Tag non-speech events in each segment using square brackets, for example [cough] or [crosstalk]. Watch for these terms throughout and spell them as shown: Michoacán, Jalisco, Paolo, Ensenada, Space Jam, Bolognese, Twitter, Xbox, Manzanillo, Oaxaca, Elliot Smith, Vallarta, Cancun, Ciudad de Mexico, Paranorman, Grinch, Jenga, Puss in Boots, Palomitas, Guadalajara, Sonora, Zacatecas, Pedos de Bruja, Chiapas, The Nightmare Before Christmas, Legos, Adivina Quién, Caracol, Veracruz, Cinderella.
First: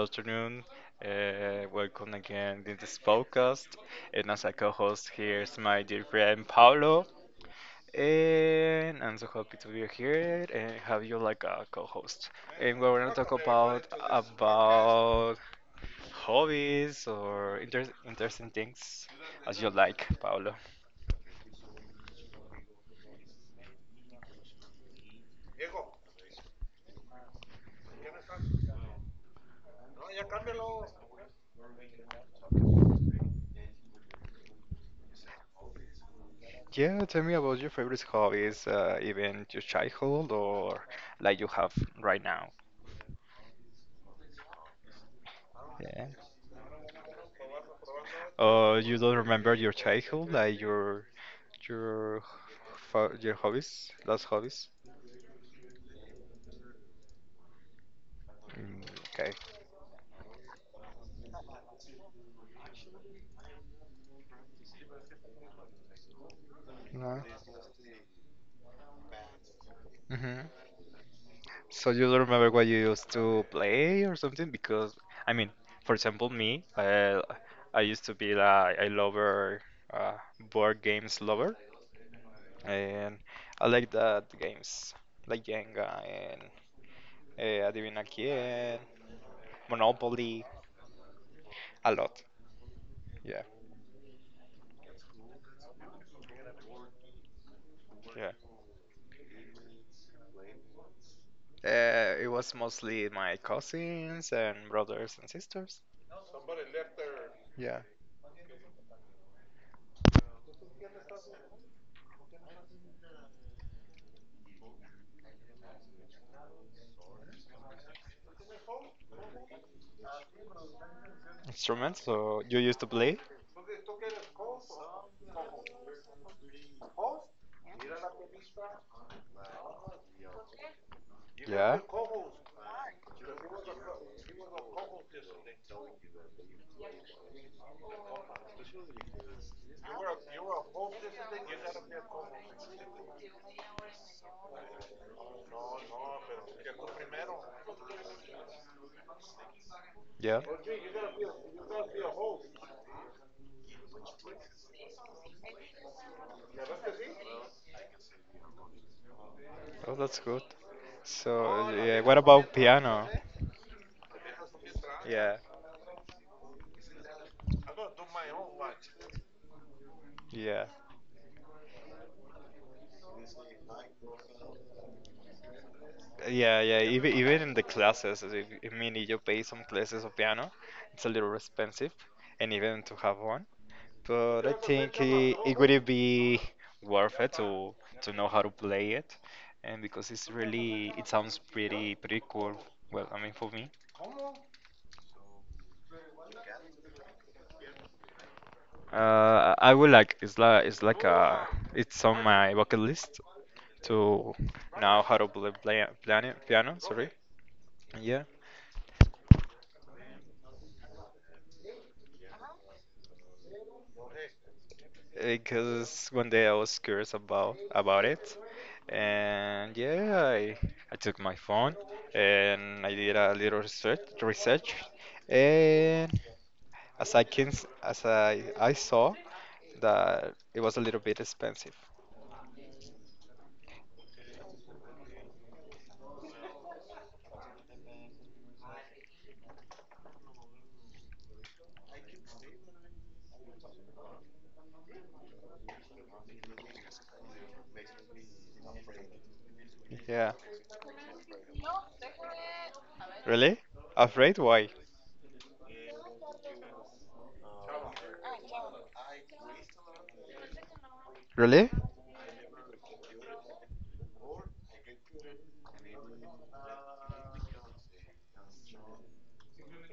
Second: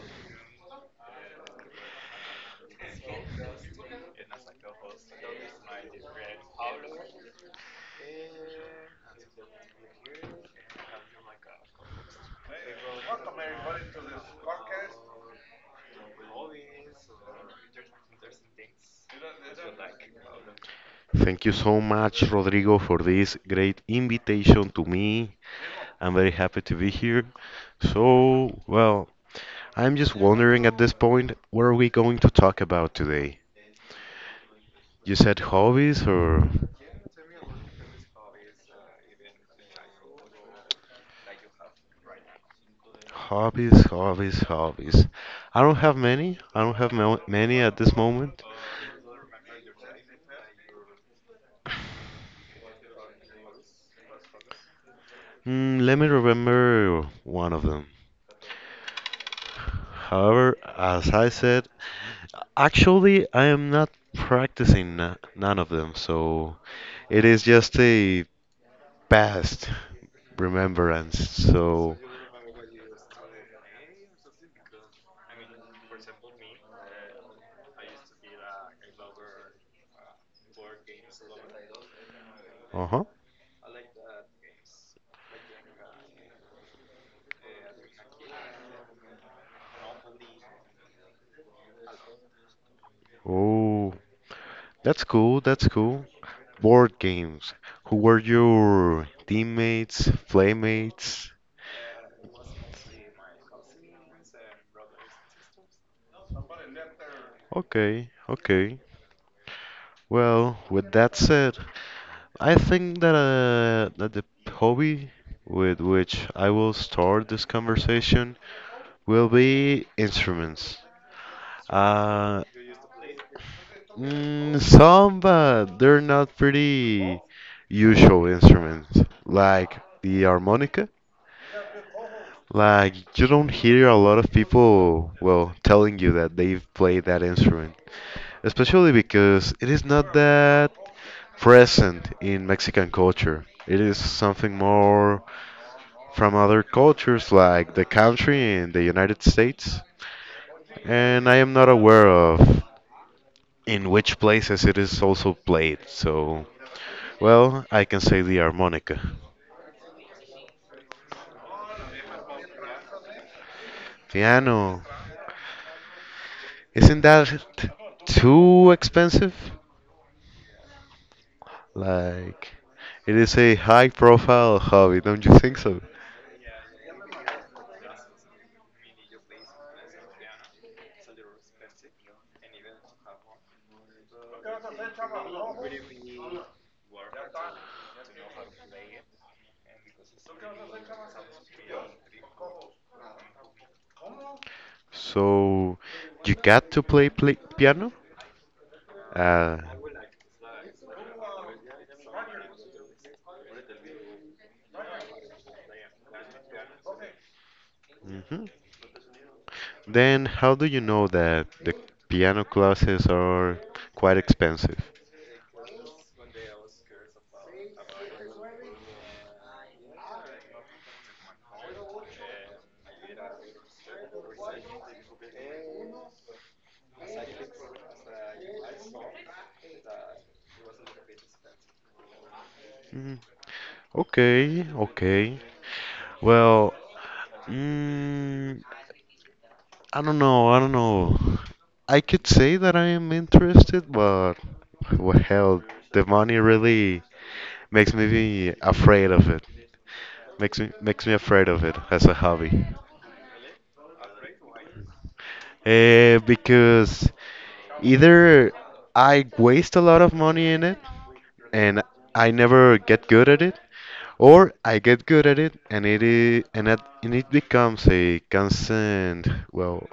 afternoon. Welcome again in this podcast. And as a co host, here's my dear friend Paolo. And I'm so happy to be here and have you like a co host. And we're going to talk about hobbies or interesting things as you like, Paolo. Thank you so much, Rodrigo, for this great invitation to me. I'm very happy to be here. So, well, I'm just wondering at this point, what are we going to talk about today? You said hobbies or Yeah, tell me about your favorite hobbies, even your childhood or like you have right now. hobbies, hobbies, hobbies. I don't have Yeah. many. I don't have many at this moment. You don't remember your childhood, like your your hobbies, last hobbies? Let me remember one of them. Mm, okay. However, as I said, actually, I am not practicing none of them, so No. it is just a past Hmm. remembrance. So So, you don't remember what you used to play or something? Because I mean, for example, me, I used to be like a lover, uh, board games lover, uh-huh. and I like that games like Jenga and Adivina Quién, Monopoly, a lot. Oh, that's cool. That's cool. Board games. Who were Yeah, your teammates, playmates? it was mostly my cousins and brothers and sisters. Yeah. Okay, okay. Well, with that said, I think that the hobby with which I will start this conversation will be instruments. Instruments? Uh, So you used to play? some, but they're not pretty usual instruments, like the harmonica. Yeah. Like, you don't hear a lot of people, well, telling you that they've played that instrument, especially because it is not that present in Mexican culture. It is something more from other cultures, like the country in the United States, Yeah. and I am not aware of in which places it is also played, so. Well, I can say the harmonica. Oh, that's good. So yeah, what about piano? Piano. Yeah. Isn't that too expensive? Yeah. Like, it is a high profile hobby, don't you think so? Yeah, yeah. Even in the classes, as if, I mean, if you pay some classes of piano, it's a little expensive, and even to have one. But I think it would be worth it to know how to play it, and because it's really it sounds pretty cool. Well, I mean for me, So, you got to play piano? Uh, I would like it's like it's like a it's on my bucket list to know how to play, play piano piano. Sorry, yeah, mhm. Then, how do you know that the piano classes are quite expensive? because one day I was curious about it, and yeah, I took my phone and I did a little research. And as I saw that it was a little bit expensive. Mm, okay, okay. Well, mm, I don't know. I don't know. I could say that I am interested, but well, hell, the money really makes me be afraid of it. Yeah. Makes me afraid of it as a hobby. Really? Afraid? Why? Because either I waste a lot of money in it Really? and I never get good at it, or I get good at it and it is, and it becomes a constant well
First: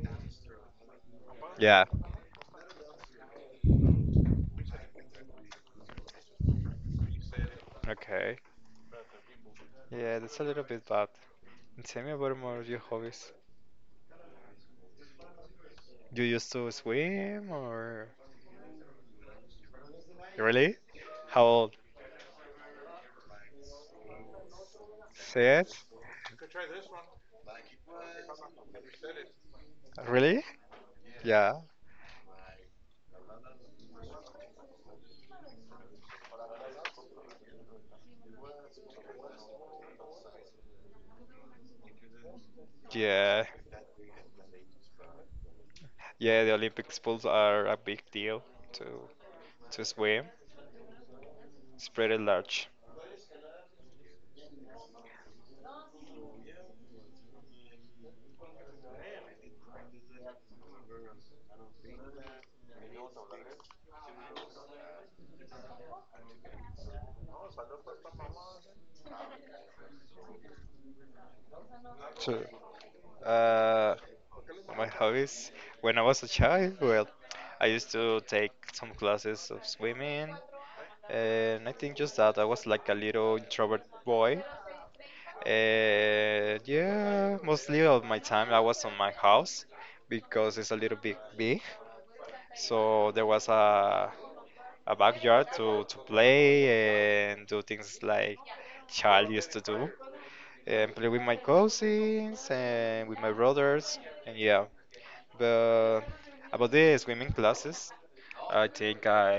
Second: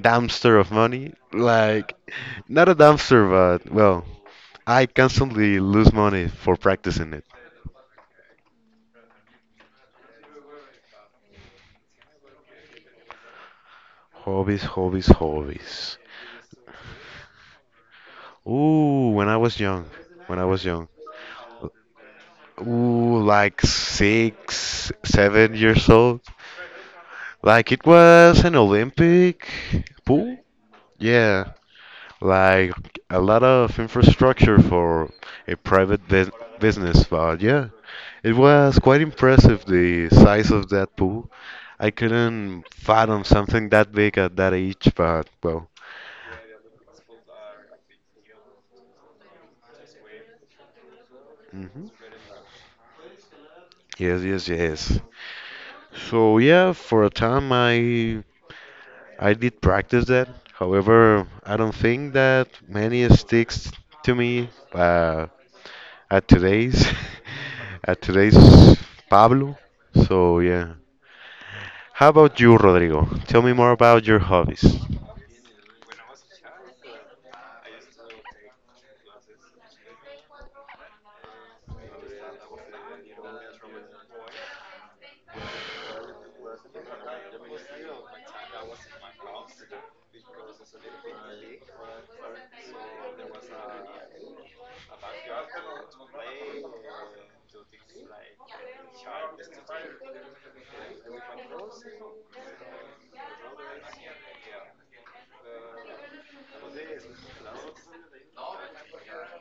dumpster of money. Yeah. Like not a dumpster, but well I constantly lose money for practicing it. Okay. Yeah, that's a little bit bad. And tell me about more of your hobbies. Hobbies, hobbies, hobbies. You used to swim or Ooh, when I was young, when I was really? young. How old? Ooh, like 6, seven Six? years old. Like it was an Olympic pool. Really? Yeah, Yeah. like a lot of infrastructure for a private bus business, but yeah, it was quite impressive the size of that pool. I couldn't fathom Yeah. something that big at that age, but well. Yeah, the Olympic pools are a big deal to to swim. Hmm. It's pretty large. Yes, yes, yes. So yeah, for a time I did practice that. However, I don't think that many sticks to me at today's [laughs] at today's Pablo. So yeah. How about Sure. you, Rodrigo? Tell me more Uh, about your hobbies. my hobbies. When I was a child, well, I used to take some classes of swimming, and I think just that I was like a little introvert boy. And yeah, mostly of my time I was on my house because it's a little bit big. So there was a backyard to play and do things like child used to do. And play with my cousins and with my brothers and yeah but about the swimming classes I think I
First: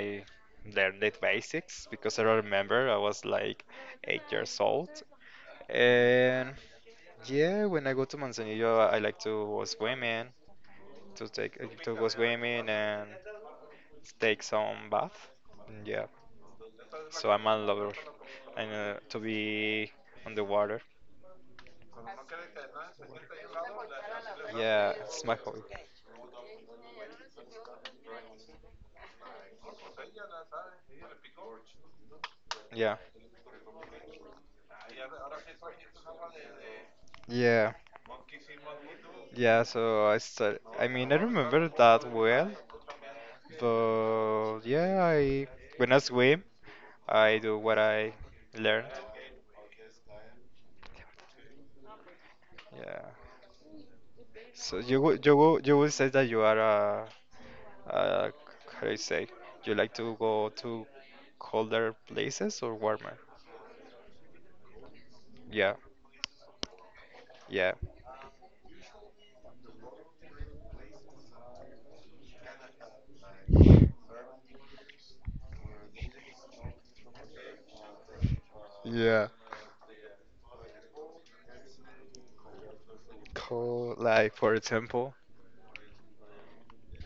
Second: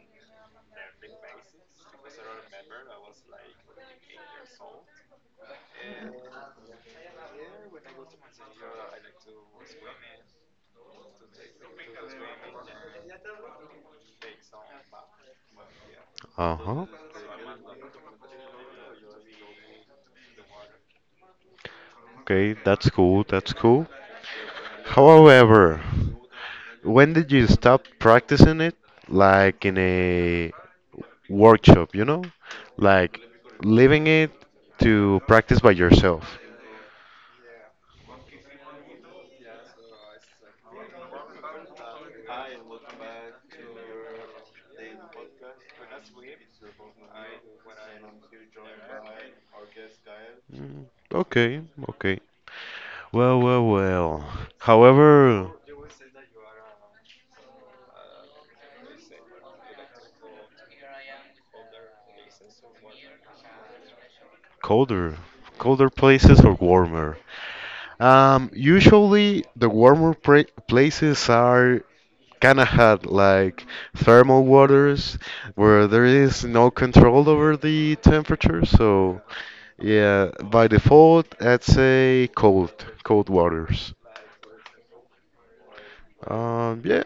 learned the basics because I remember I was like 8 years old and yeah when I go to Manzanillo I like to go swimming to take to go swimming and take some bath yeah Uh-huh. so I'm a lover and to be on the water. Okay, that's cool. That's cool. Yeah, However, when did you stop practicing it? Like in a workshop, you know? yeah, Like leaving it to practice by yourself. yeah, yeah. So I start. I mean, I remember that well, but yeah, I when I swim, I do what I learned. Mm, okay, okay. Yeah. Well, well, well. So you would you However, would you would say that you are a how do you say? You like to go to colder places or warmer? colder, Yeah, colder places or warmer. yeah, Usually the warmer pra places are kind of hot, like thermal waters, where there is no control over the temperature. So, yeah. yeah, by default, I'd say cold, cold waters. Cool, like for example, Yeah,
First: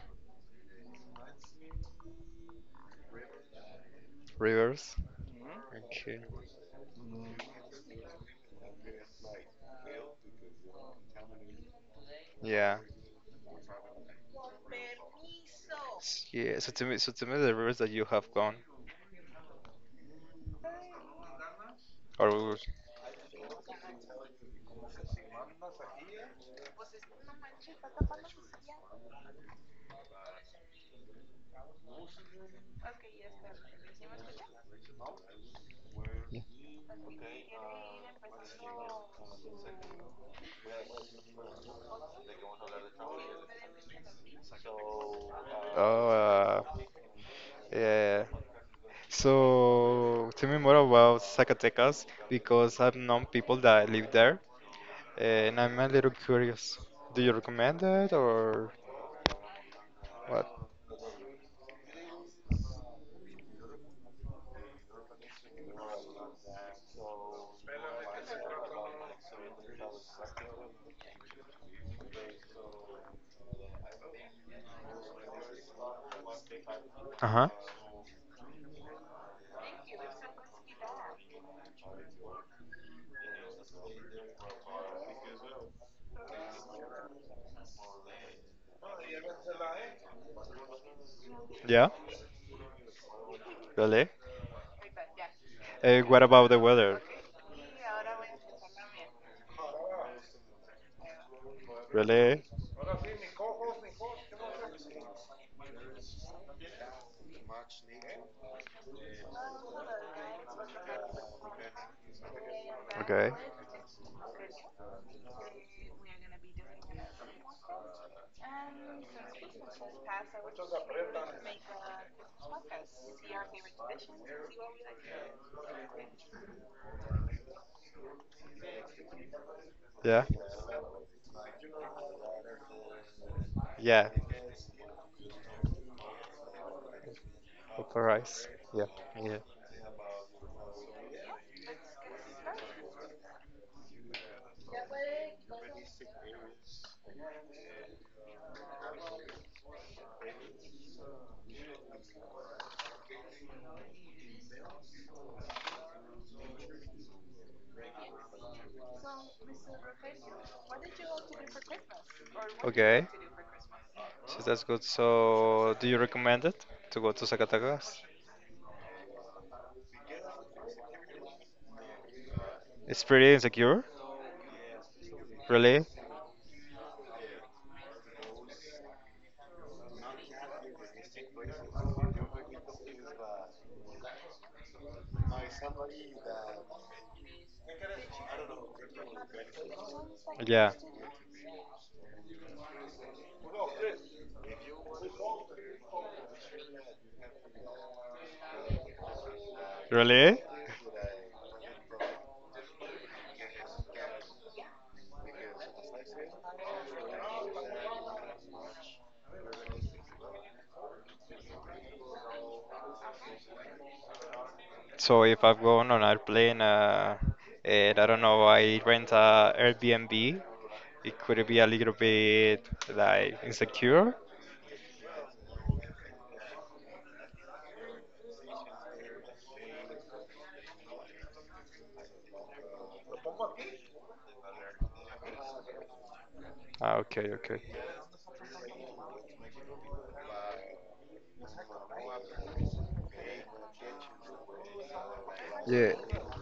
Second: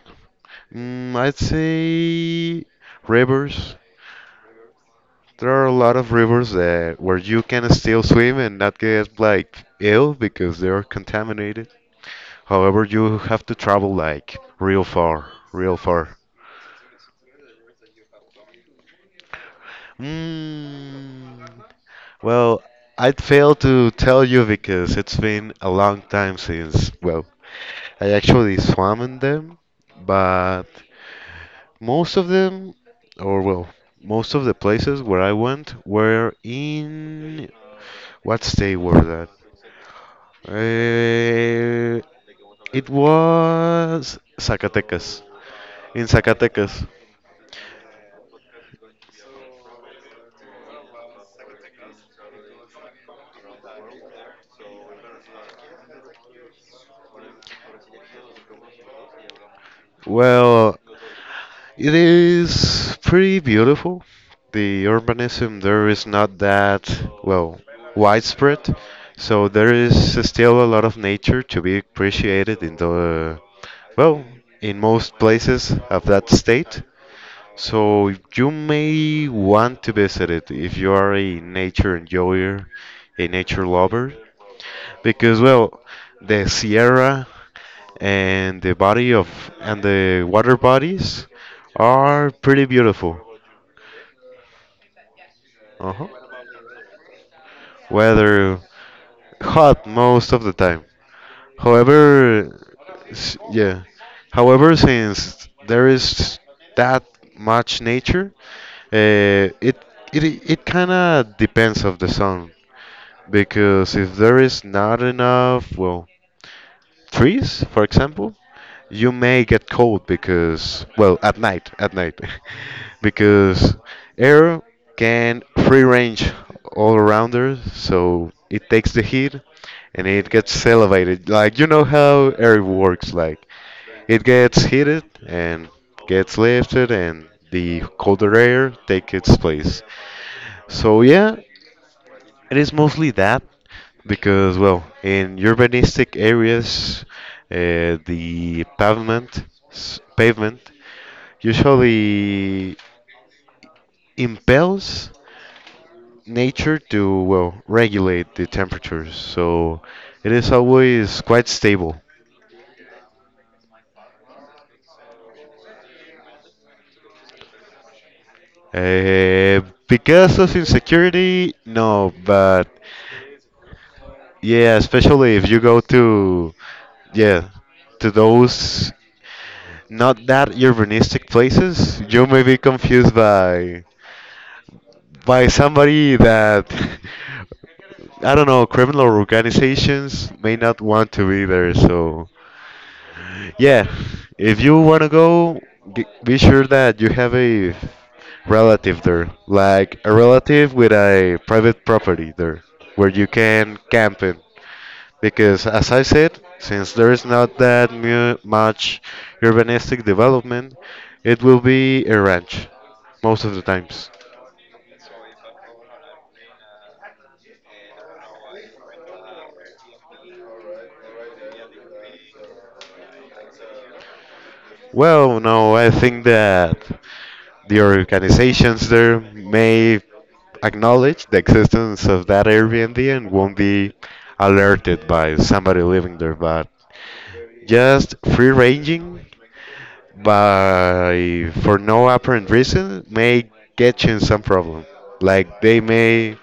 I'd say rivers. rivers. There are a lot of rivers that where you can still swim and not get like ill because they are contaminated. Yeah. However, you have to travel like real far, real far. Yeah. So tell me the rivers that you have gone, Mm, or w- well, I'd fail to tell you because it's been a long time since, well, I actually swam in them, but most of them, or well, most of the places where I went were in What state were that? Uh, it was Zacatecas. oh, In Zacatecas. yeah. Yeah, yeah. So tell me more about Zacatecas because I've known people that live there, and I'm a little curious. Do you recommend it or what? Well, it is pretty beautiful. The urbanism there is not that, well, widespread. So there is still a lot of nature to be appreciated in the, well, in most places of that state. Uh-huh. So you may want to visit it if you are a nature enjoyer, a nature lover, because well, the Sierra and the body of and the water bodies Yeah. are pretty beautiful. Really? Uh, Uh-huh. what about the weather? Weather hot most of the time. Really? However, yeah. However, since there is that much nature, it it it kind of depends of the sun. Okay. Because if there is not enough, well, trees, for example, you may get cold because, well, at night, [laughs] because air can free range all around us, so it takes the heat and Yeah. it gets elevated. Like, you know how air works, like, Yeah. it gets heated and gets lifted, and the Opera colder rice. air Yeah. takes its Yeah. place. So, yeah, it is mostly that. Because, well, in urbanistic areas, the pavement usually impels nature to, well, regulate the temperatures. So it is always quite stable. Christmas? So that's good. So do you recommend it to go to Zacatecas? Uh, because of insecurity, no, but It's pretty insecure. yeah, especially if you go Really? to, yeah, to those not that urbanistic places, you may be confused by somebody that [laughs] I don't know, criminal organizations may not want to be there. So, yeah, if you want to go, be sure that you have a relative there, To like a really? relative with a private property there, where you can camp in. Because, as I said, since there is not that much urbanistic development, it will be a ranch most of the times. So if I'm going on airplane, and I don't know, I rent a Airbnb. It could be a little bit like insecure. Well, no, I think that the organizations there may acknowledge the existence of that Airbnb and won't be alerted by somebody living there, but Ah, okay, okay. just free ranging by for no apparent reason may get you in some problem. Like they Yeah. may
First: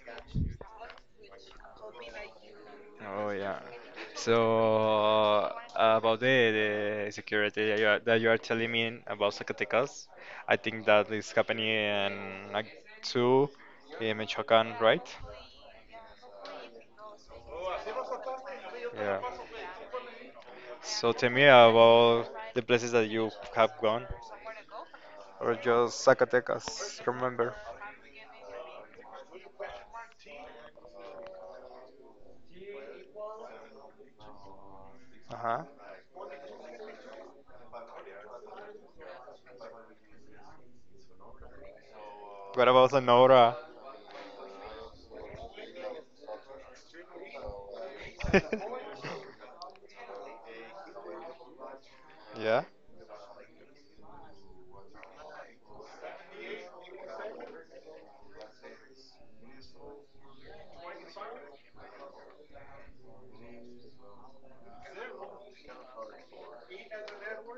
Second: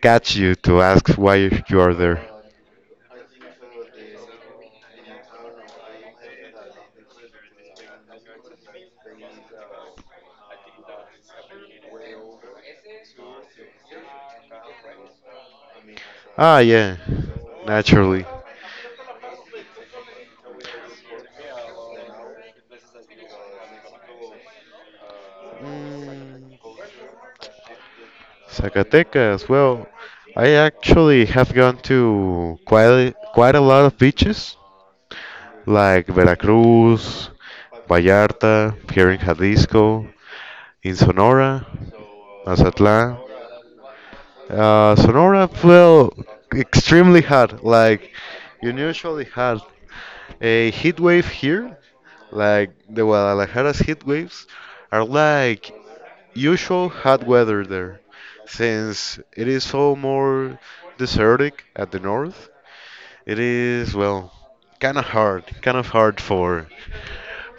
catch you to ask why you are there. Oh yeah. So about the security that that you are telling me about Zacatecas, I think that is happening in Act 2 in Michoacán, right? Ah, yeah, naturally. Yeah. So tell me about the places that you have gone, or just Mm, Zacatecas, remember? Zacatecas, well, I actually have gone to quite a lot of beaches, Uh-huh. like Veracruz, Vallarta, here in Jalisco, in Sonora, What about Mazatlán. Sonora? Sonora, well, extremely hot, like unusually [laughs] hot. A heat wave here, Yeah. like the Guadalajara's heat waves, are like usual hot weather there, since it is so more desertic at the north. It is well, kind of hard for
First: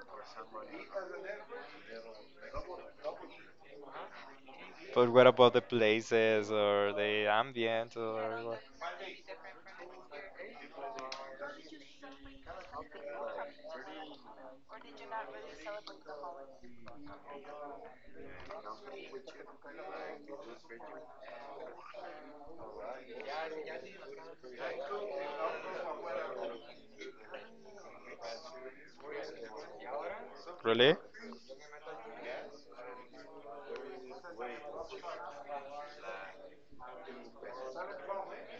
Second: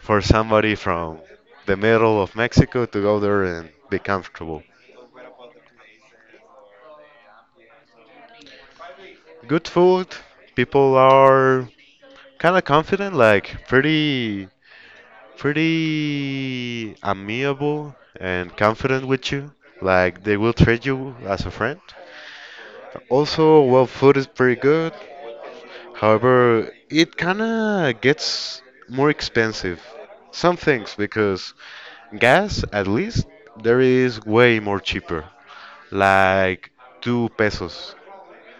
for somebody from the middle of Mexico to go there and be comfortable. But what about the places or the ambient or what? Good food, people are kind of confident, like pretty pretty amiable and confident with you. Like they will treat you as a friend. Also, well, food is pretty good. However, it kinda gets more expensive. Some things, Really? because gas, at least, there is way more cheaper. Like 2 pesos.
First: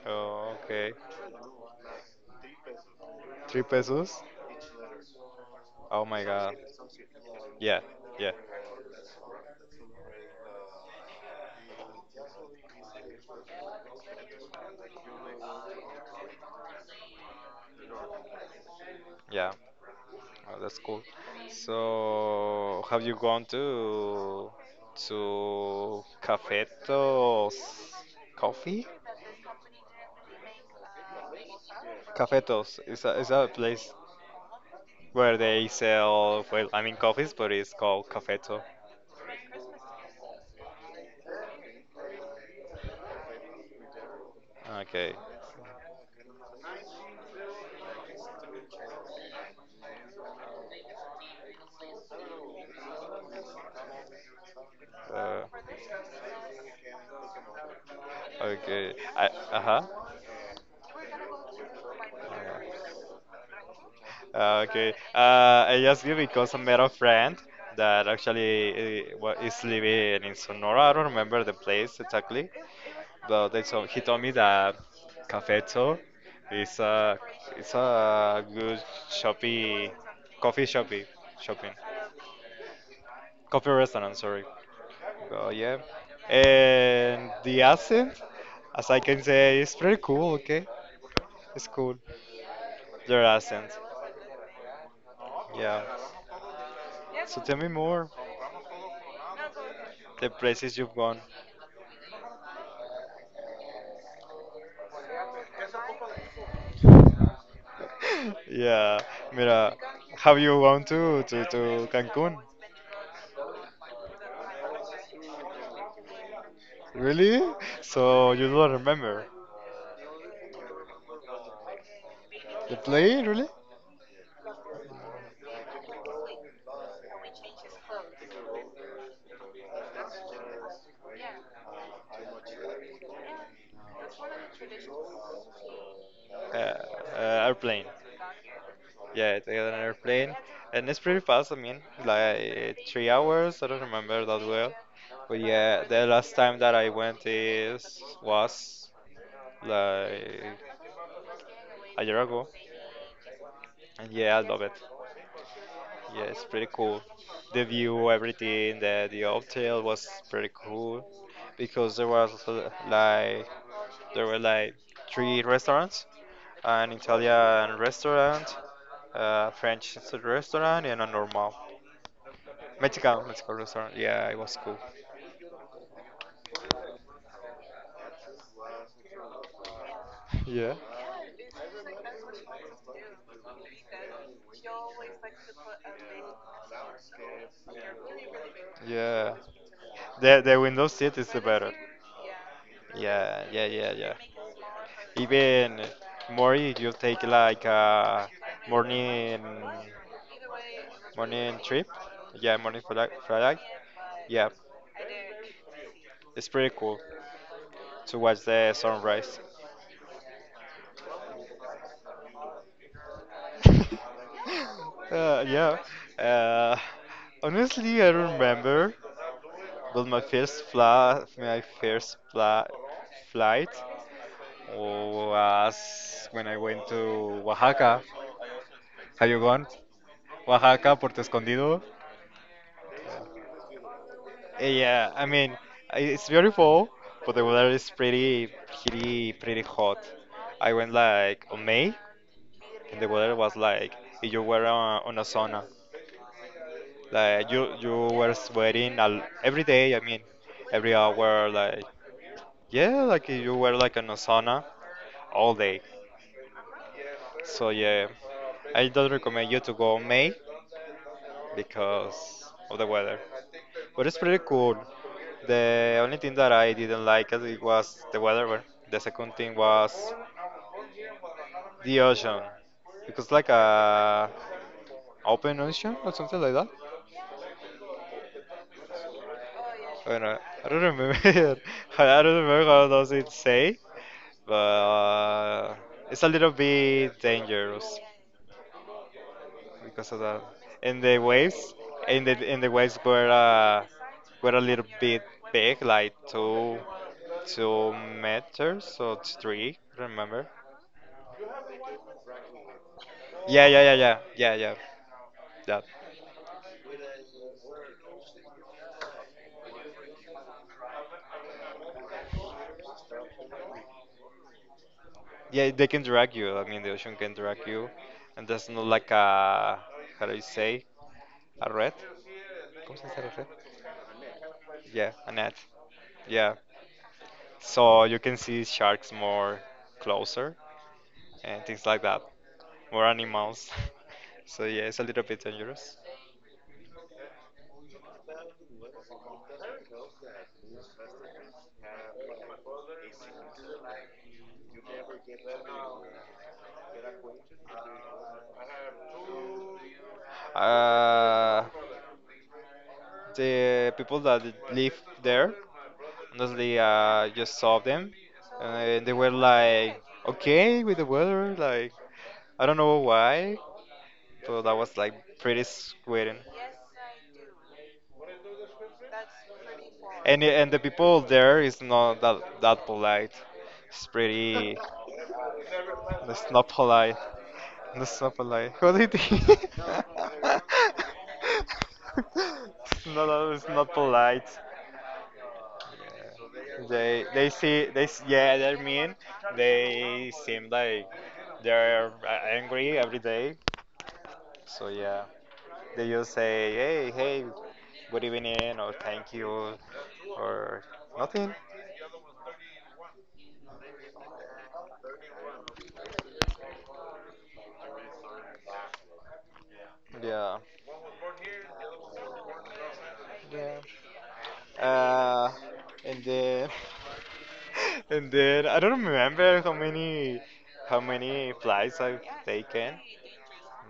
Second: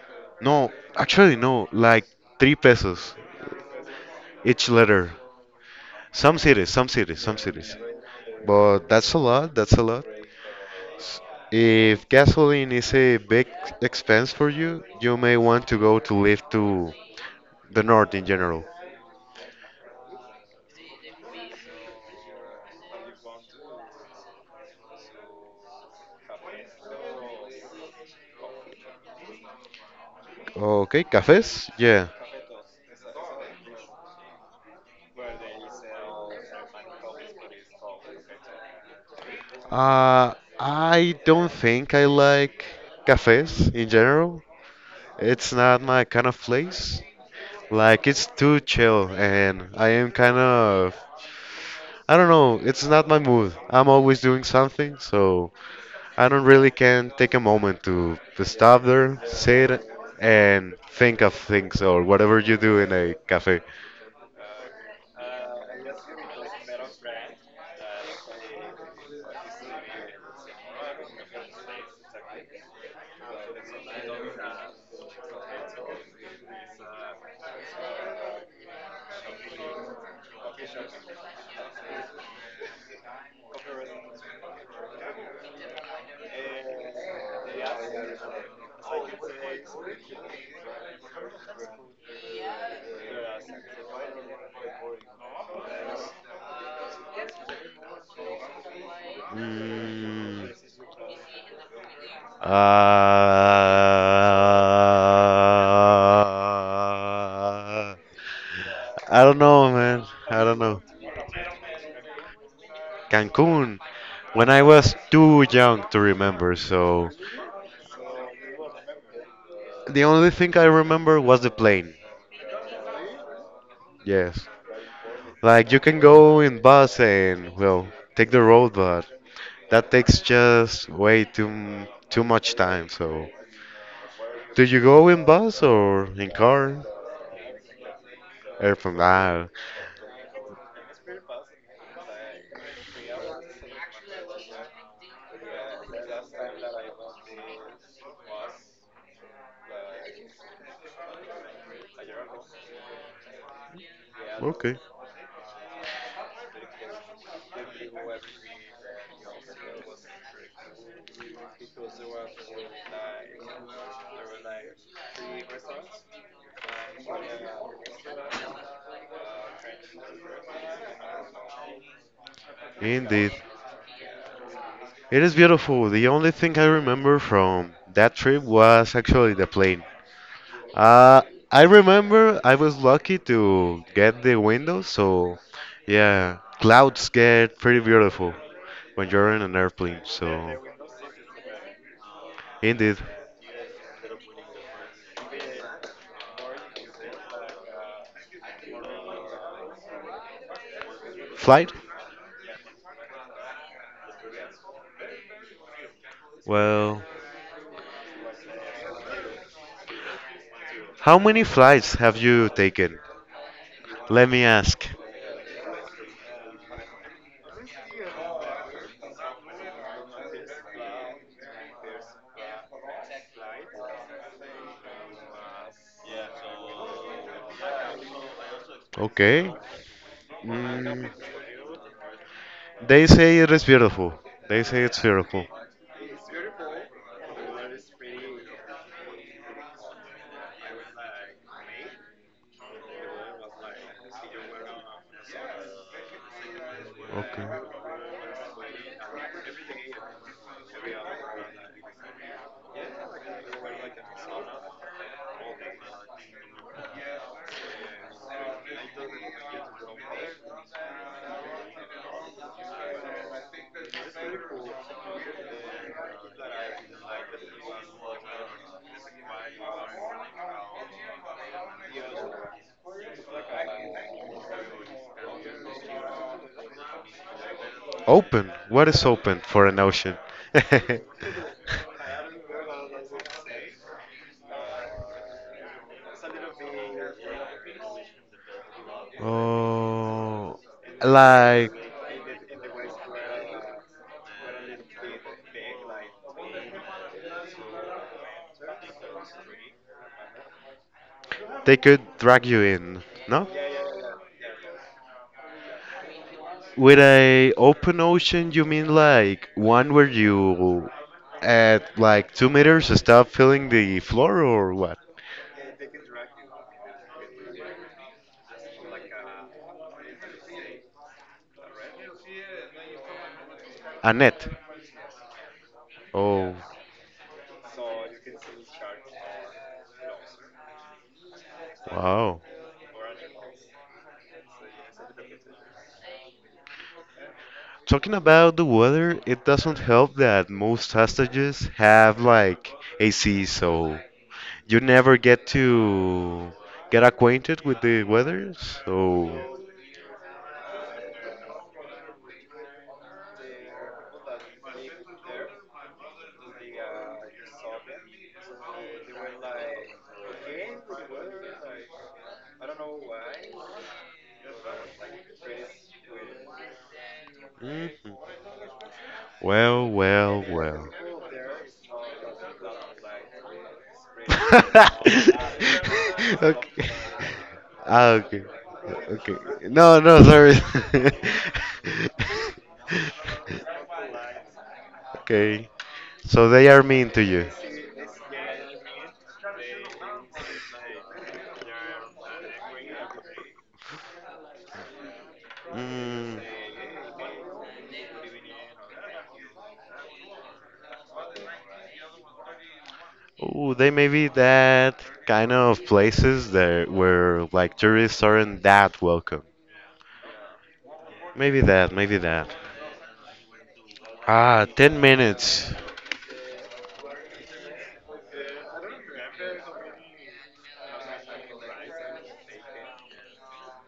Oh, No, okay. actually, no, like 3 pesos Three pesos? each letter. Oh my Some god. cities, some cities, some cities. Yeah, yeah. But that's a lot, that's a lot. If gasoline is a big expense for you, you may want to go to live to the north in general. Yeah, oh, that's cool. So, have you gone to Cafetos Coffee? Okay, cafes? Yeah. Cafetos is a place where they sell well, I mean coffees, but it's called Cafeto. Uh, I don't think I like cafes in general. Okay. It's not my kind of place. Like it's too chill and I am kind of I don't know, it's not my mood. I'm always doing something, Uh, so I don't really can take a moment to stop okay. there, I, uh-huh. sit and think of things or whatever you do in a cafe. Okay. I just give because I met a friend that actually is living in Sonora. I don't remember the place exactly, but he told me that Cafeto is a it's a good shoppy coffee shoppy shopping coffee restaurant. Sorry. Oh yeah. And the accent, as I can say, is pretty cool, okay? It's cool. Their accent. Yeah. So tell me more. The Mm, places you've gone. uh, [laughs] Yeah. I don't know, Mira, man. have I don't you know. gone to Cancun? Cancun, when I was too young to remember, so Really? So you don't remember the only thing I remember was the plane. the plane, really? Yes. Like you can go in bus and well, take the road, but that takes just way too much time. So, do you go in bus or in Uh, car? airplane. Airplane. Yeah, Ah, it's an airplane, and it's pretty fast. I mean, like 3 hours. I don't remember that well, but yeah, the last time that I went is was like a year ago, and yeah, I love it. okay. Yeah, it's pretty cool. The view, everything, the hotel was pretty cool because there was like there were like three restaurants, an Italian restaurant, a French restaurant, and a normal Mexican Indeed. Mexican restaurant. Yeah, it was cool. [laughs] It is beautiful. The only thing I remember from that trip was actually the plane. Uh, I remember I was lucky to get the window, so yeah, clouds get pretty beautiful when you're Yeah. Yeah. in an airplane. So The Windows 7 is the better. indeed, Yeah, yeah, yeah, yeah. Even more if you take like a morning morning flight. trip. Yeah, morning flight. Flight. Yeah, it's pretty cool Well, to watch the sunrise. how many flights have you taken? Let [laughs] me ask. Yeah. Uh, honestly, I don't remember. But my first fla flight was when I went to Oaxaca. Have you Okay. gone? Oaxaca, Mm, Puerto Escondido. they say it is beautiful. They Eh, say it's yeah, I beautiful. mean, it's beautiful, but the weather is pretty hot. I went like on May, and the weather was like if you were on a sauna, Okay. like you were sweating al- every day. I mean, every hour, like yeah, like if you were like on a sauna all day. So yeah, I don't recommend you to go on May because of the weather. But it's pretty cool. The only thing that I didn't like as it was the weather. But the second thing was the ocean, because like a open ocean or something like that. Open. What is open for an ocean? I don't I don't remember. [laughs] [laughs] I don't remember how does it say, but it's a little bit dangerous because of that. Oh, And the like waves, and the waves were a little bit big, like two meters or three. Remember? they could drag you in, no? Yeah, yeah, yeah, yeah, yeah, yeah. That. With a open ocean, you mean like one where you at like 2 meters stop feeling the floor or what? Yeah, they can drag you. I mean, the ocean can drag you, and that's not like a how do you say a red? ¿Cómo se dice la red? A net. Yeah, a net. Oh, Yeah. So you can see sharks more closer and things like that. wow. Or animals. [laughs] So yeah, it's a little bit dangerous. Talking about the weather, it doesn't help that most hostages have like AC, so you never get to get acquainted with the weather. So, Uh, the people that live there, honestly, just saw them, and they were like okay with the weather. Like I don't know why, but that was like pretty sweating. mhm. Well, well, And the well. people there is not that polite. It's pretty. [laughs] It's not Okay. polite. Ah, That's not okay. a lie. Quality. Okay. It's No, no, [laughs] sorry. [laughs] no, no, it's not polite. Okay. So they are Yeah. mean to you. They see they s- yeah they're mean. They seem like they're angry every day. So yeah, they just Mm. say hey, good evening or thank you or nothing. Ooh, they may be that kind of places that where like tourists aren't that welcome. Yeah, Maybe that, maybe that. yeah. Ah, 10 Uh, minutes. and then and then I don't remember how many flights I've taken.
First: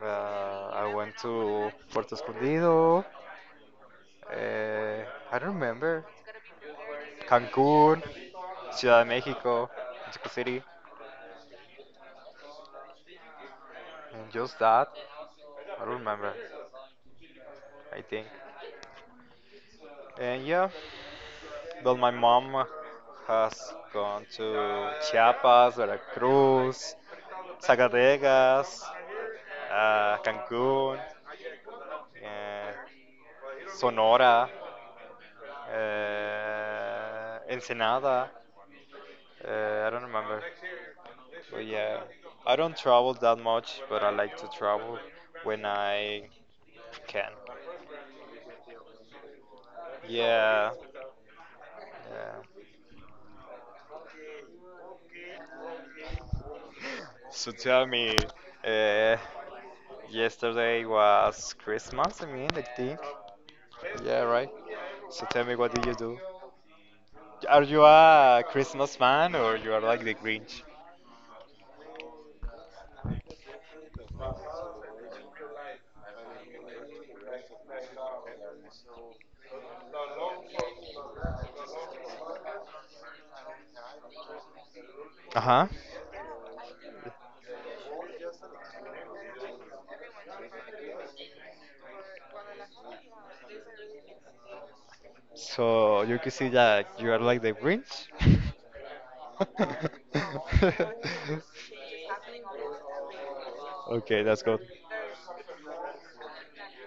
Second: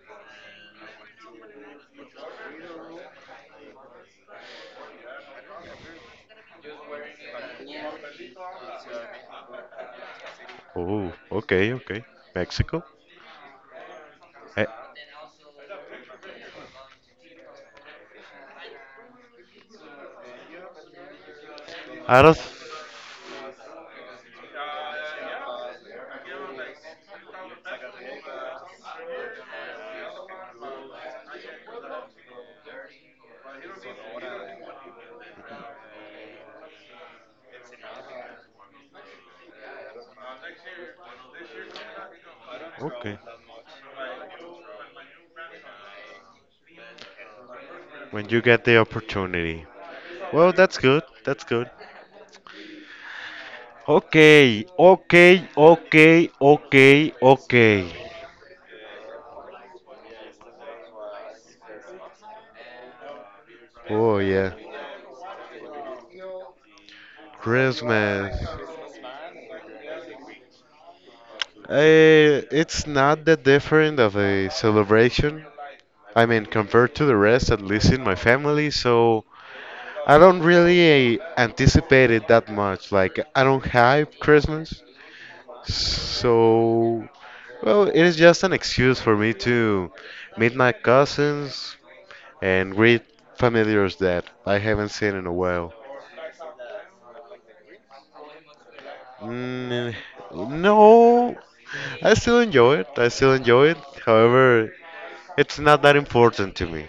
I went to Puerto Escondido. Uh, I don't remember. Cancun, Ciudad de Mexico, Mexico City, Oh, okay, okay. Mexico? and just I, that. I don't remember. I think. And yeah. Well, my out of. mom has gone to Chiapas, Veracruz, Zacatecas, Cancun, uh, Sonora, Ensenada. I don't remember. But yeah, I don't travel Okay. that much, but I like to travel when I can. When you get the opportunity. Well, Yeah, that's good. That's good. yeah. Okay, okay, okay, okay, So okay. tell me, uh, yesterday was Christmas, I mean, I think. Oh Yeah, right. yeah, So tell me, what did you do? Are you Christmas. a Christmas fan or you are like the Grinch? It's not that different of a celebration. I mean, compared to the rest, at least in my family. So I don't really anticipate it that much. Like I don't hype Christmas. Uh-huh. So well, it is just an excuse for me to meet my cousins, and greet familiars that I haven't seen in a while. So you can see that you are like the Grinch. Mm, no, [laughs] I still enjoy it. I still enjoy it. Okay, that's good. However, it's not that important to me.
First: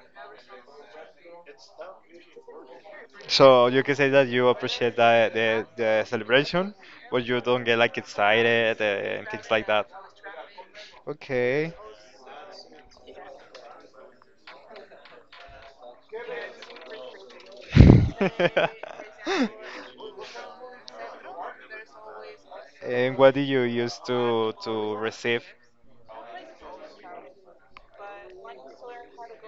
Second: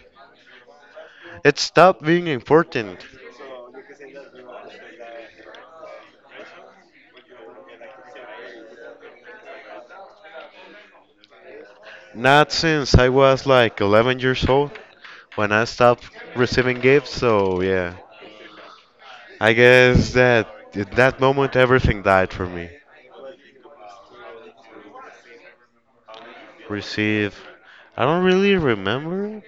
It stopped being important. So you can say that you appreciate the celebration, but you don't get like excited and things like that. Okay. Not since I was like 11 years old when I stopped receiving gifts. So, yeah. [laughs] I guess that at that moment everything died for me. And what do you use to receive? Receive. I don't really remember.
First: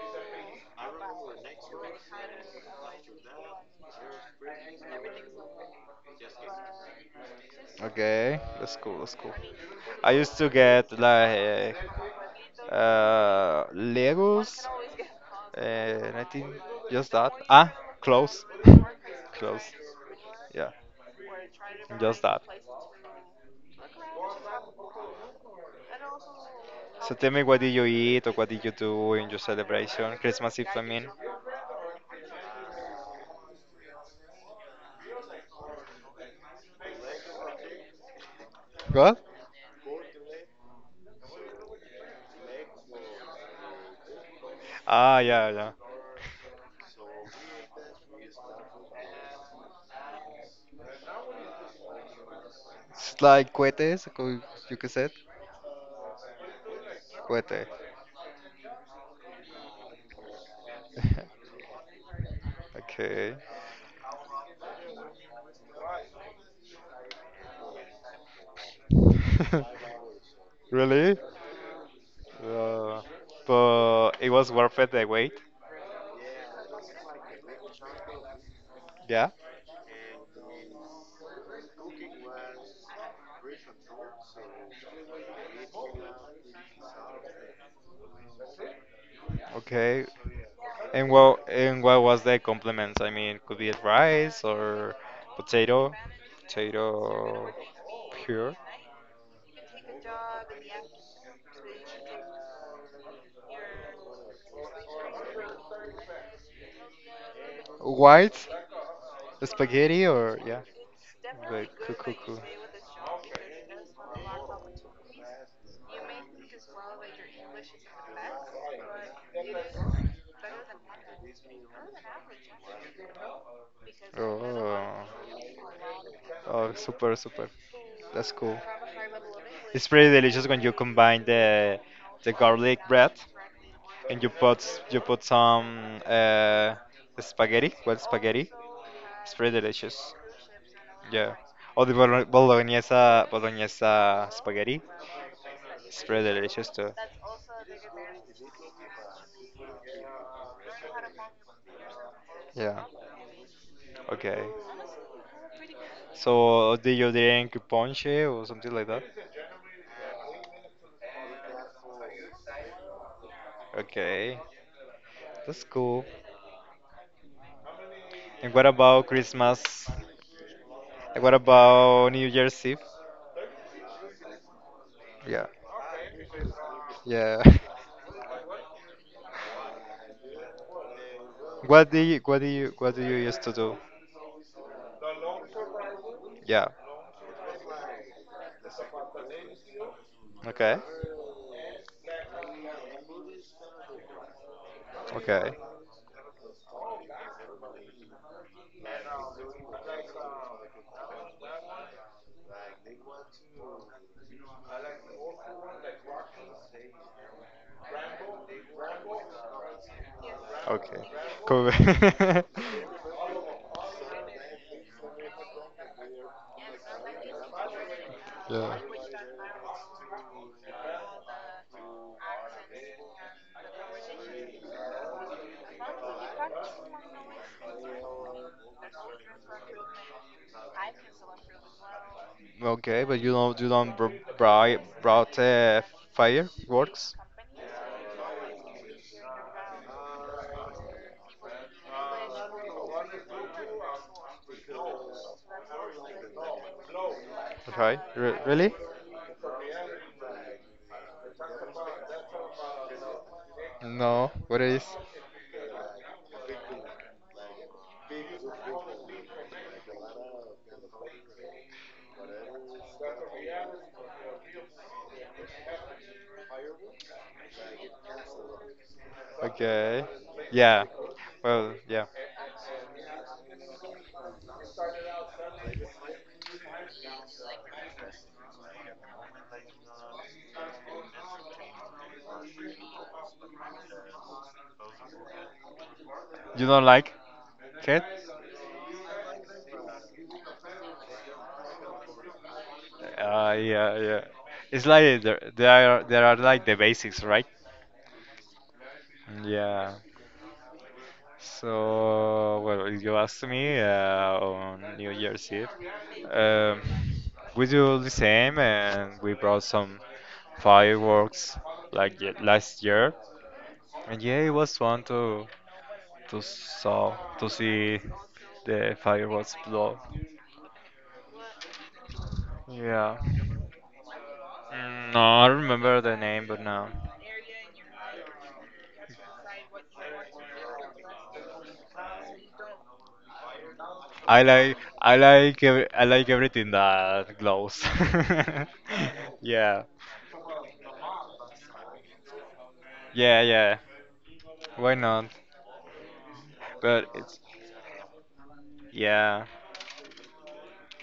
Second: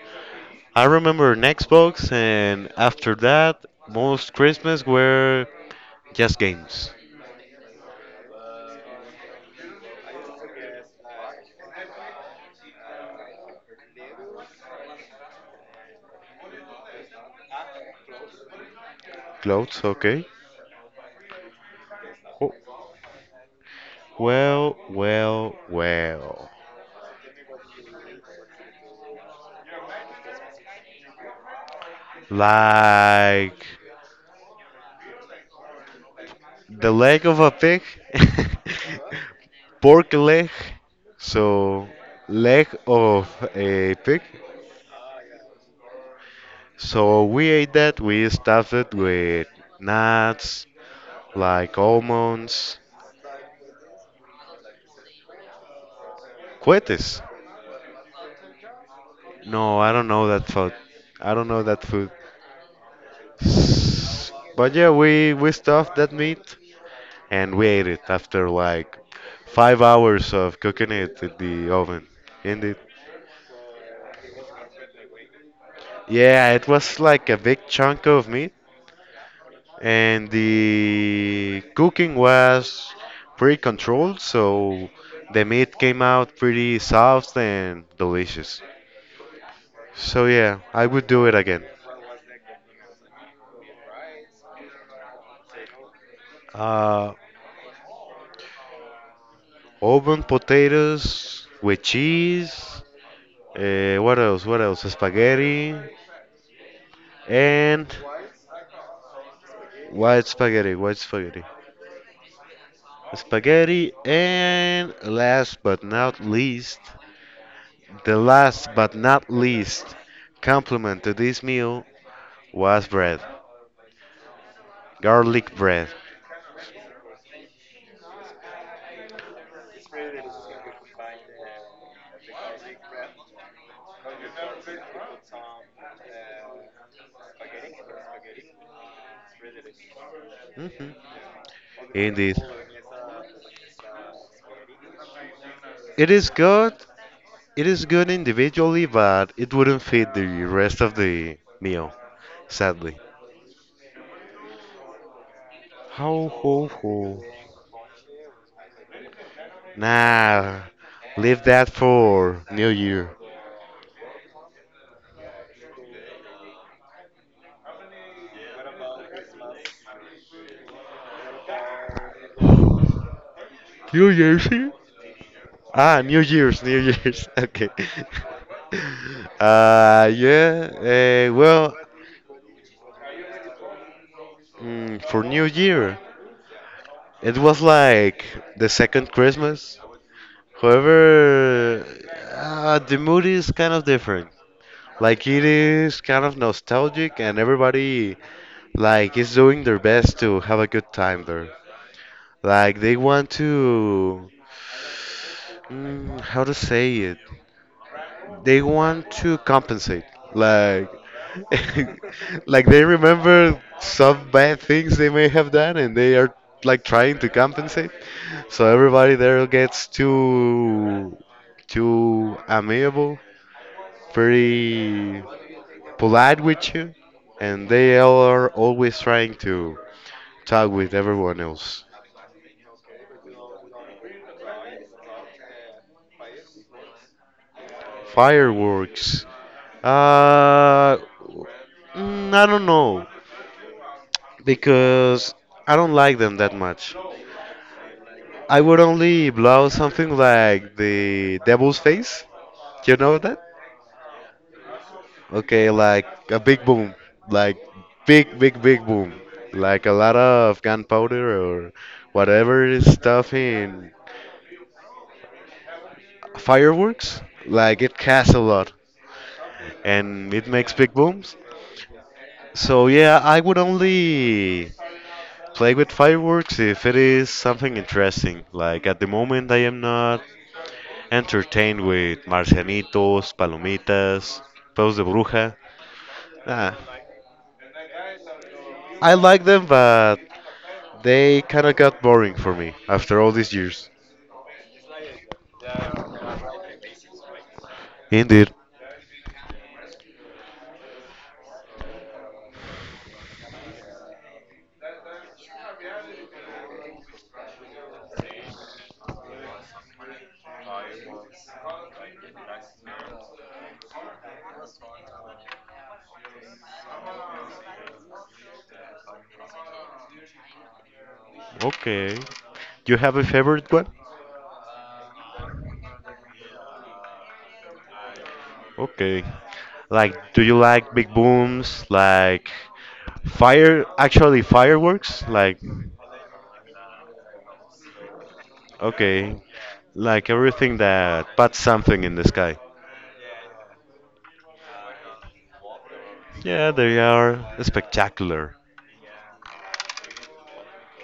I remember an Xbox, and after that, most Christmas were just games. Okay, that's cool, that's cool. I used to get like Legos and I think just that. Ah, clothes. [laughs] Clothes. Clothes, okay. Yeah, just that. Oh, well, well, well. So tell me what did you eat or what did you do in your celebration? Christmas Eve, I mean. Like the leg of a pig, What? [laughs] pork leg. So leg of a pig. Ah, yeah, yeah. So we ate that. We stuffed it with nuts, like almonds, It's like cohetes, you que said? cohetes. Cohete. [laughs] No, I don't know that food. I don't know that food. Okay. S- But yeah, we stuffed that meat and we ate it after like 5 hours of [laughs] cooking it Really? in the oven. Indeed. Uh, but it was worth it the wait. Yeah, it was like a big chunk of meat, Yeah. and the cooking was pretty controlled, so the meat came out pretty soft and delicious. Okay. So yeah, I would do it again. And what was the compliments? I mean, could be rice or potato, Uh, potato pure, Oven potatoes with cheese. What else? What else? Spaghetti and white spaghetti white or yeah. spaghetti. White spaghetti. Like coo coo Spaghetti and last but not least, the last but not least complement to coo. this meal was bread. Oh, oh, Garlic oh. bread. Oh, super, super. That's cool. It's pretty delicious when you combine the garlic bread and you put some spaghetti, well spaghetti. It's pretty delicious. Mhm. Yeah. Or the bolo- Indeed. bolognese bolognese spaghetti. It's It pretty is delicious good. too. It is good individually, but it wouldn't fit the rest of the meal, Yeah. sadly. Okay. Ho ho So ho. did you drink ponche or something like that? Nah, leave that for New Year. Okay. That's cool. And what about Christmas? And what about New Year's Eve? New Year's? Eve? Yeah. Ah, New Year's, New Year's. [laughs] Yeah. [laughs] Okay. [laughs] Yeah. Well, What do you what do you what do you used to do? For New Year, Yeah. it was like the second Christmas. Okay. However, the mood is kind of different. Like it Okay. is kind of nostalgic, and everybody like is doing their best to have a good time there. Like they want to how to say it? They want to compensate, like, Okay. Cool. [laughs] like they [laughs] remember some bad things they may have done, and they are like trying to compensate. So Yeah. everybody there gets too, too amiable, very polite with you, and they are always trying to talk with everyone else. Okay, but you don't br bri brought fireworks, Fireworks. Uh, I don't know, because I don't like them that much. right? Re I really? would only blow something like the devil's face. Do you know that? No. What is? Okay, like a big boom, like big, big, big boom, like a lot of gunpowder or whatever is stuff in fireworks. Like it casts a lot Okay. and it makes Yeah. big booms. Well, yeah. So yeah, I would only play with fireworks if it is something interesting. Like at the moment, I am not entertained with Marcianitos, Palomitas, Pedos de Bruja. You Nah, don't like cat? I like them, but they kinda got boring for me after all these years. Yeah, yeah. It's like there are like the basics, right? Indeed. Yeah. So, well, if you asked me on New Year's Eve, um, we do the same and we brought some fireworks like last year. And yeah, it was fun to saw to see the fireworks blow. Okay. You have Yeah. a favorite one? Mm, no, I remember the name, but no. Okay. Like, do you like big booms? Like, fire, actually I like I fireworks? Like, like ev- I like everything that glows. [laughs] okay. Yeah. Like everything that puts something in the sky. Yeah, yeah. Why not? Yeah, they But are it's spectacular. yeah,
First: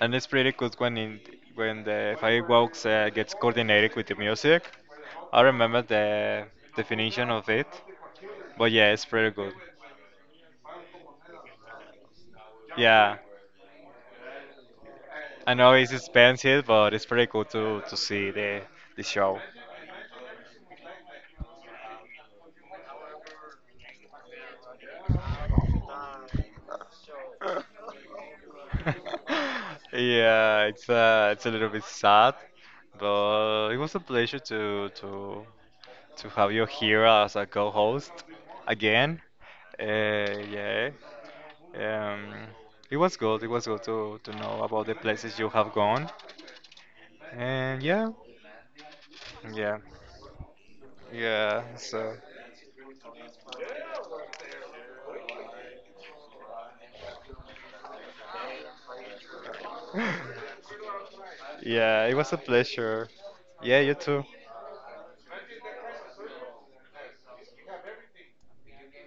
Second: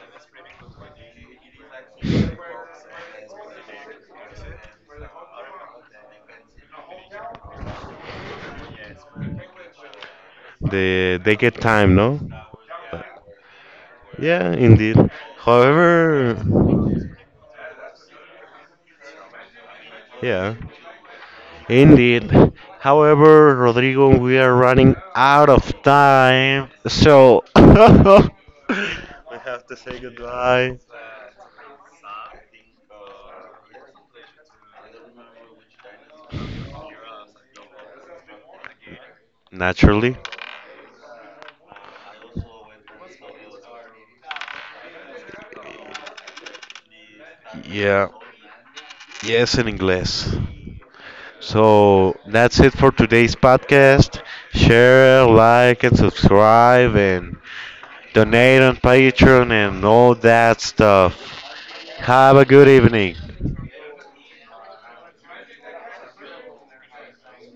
and it's pretty good when in, when the fireworks gets coordinated with the music. I remember the definition of it, but yeah, it's pretty good. They get time, no? Yeah, Yeah, indeed. I know it's However, expensive, but it's pretty cool to see the show. yeah, indeed. However, Rodrigo, we are running out of time, so [laughs] we [laughs] have to say Yeah, goodbye. It's a little bit sad, but it was a pleasure to have you here as a co-host again. Uh, Naturally. yeah. Um, it was good. It was good to know about the places you have gone. And yeah, Yeah. Yes, in yeah, English. yeah. So So that's it for today's podcast. Share, like, and subscribe, and donate on Patreon and all that [laughs] stuff. yeah, it was a Have a good pleasure. evening. Yeah, you too.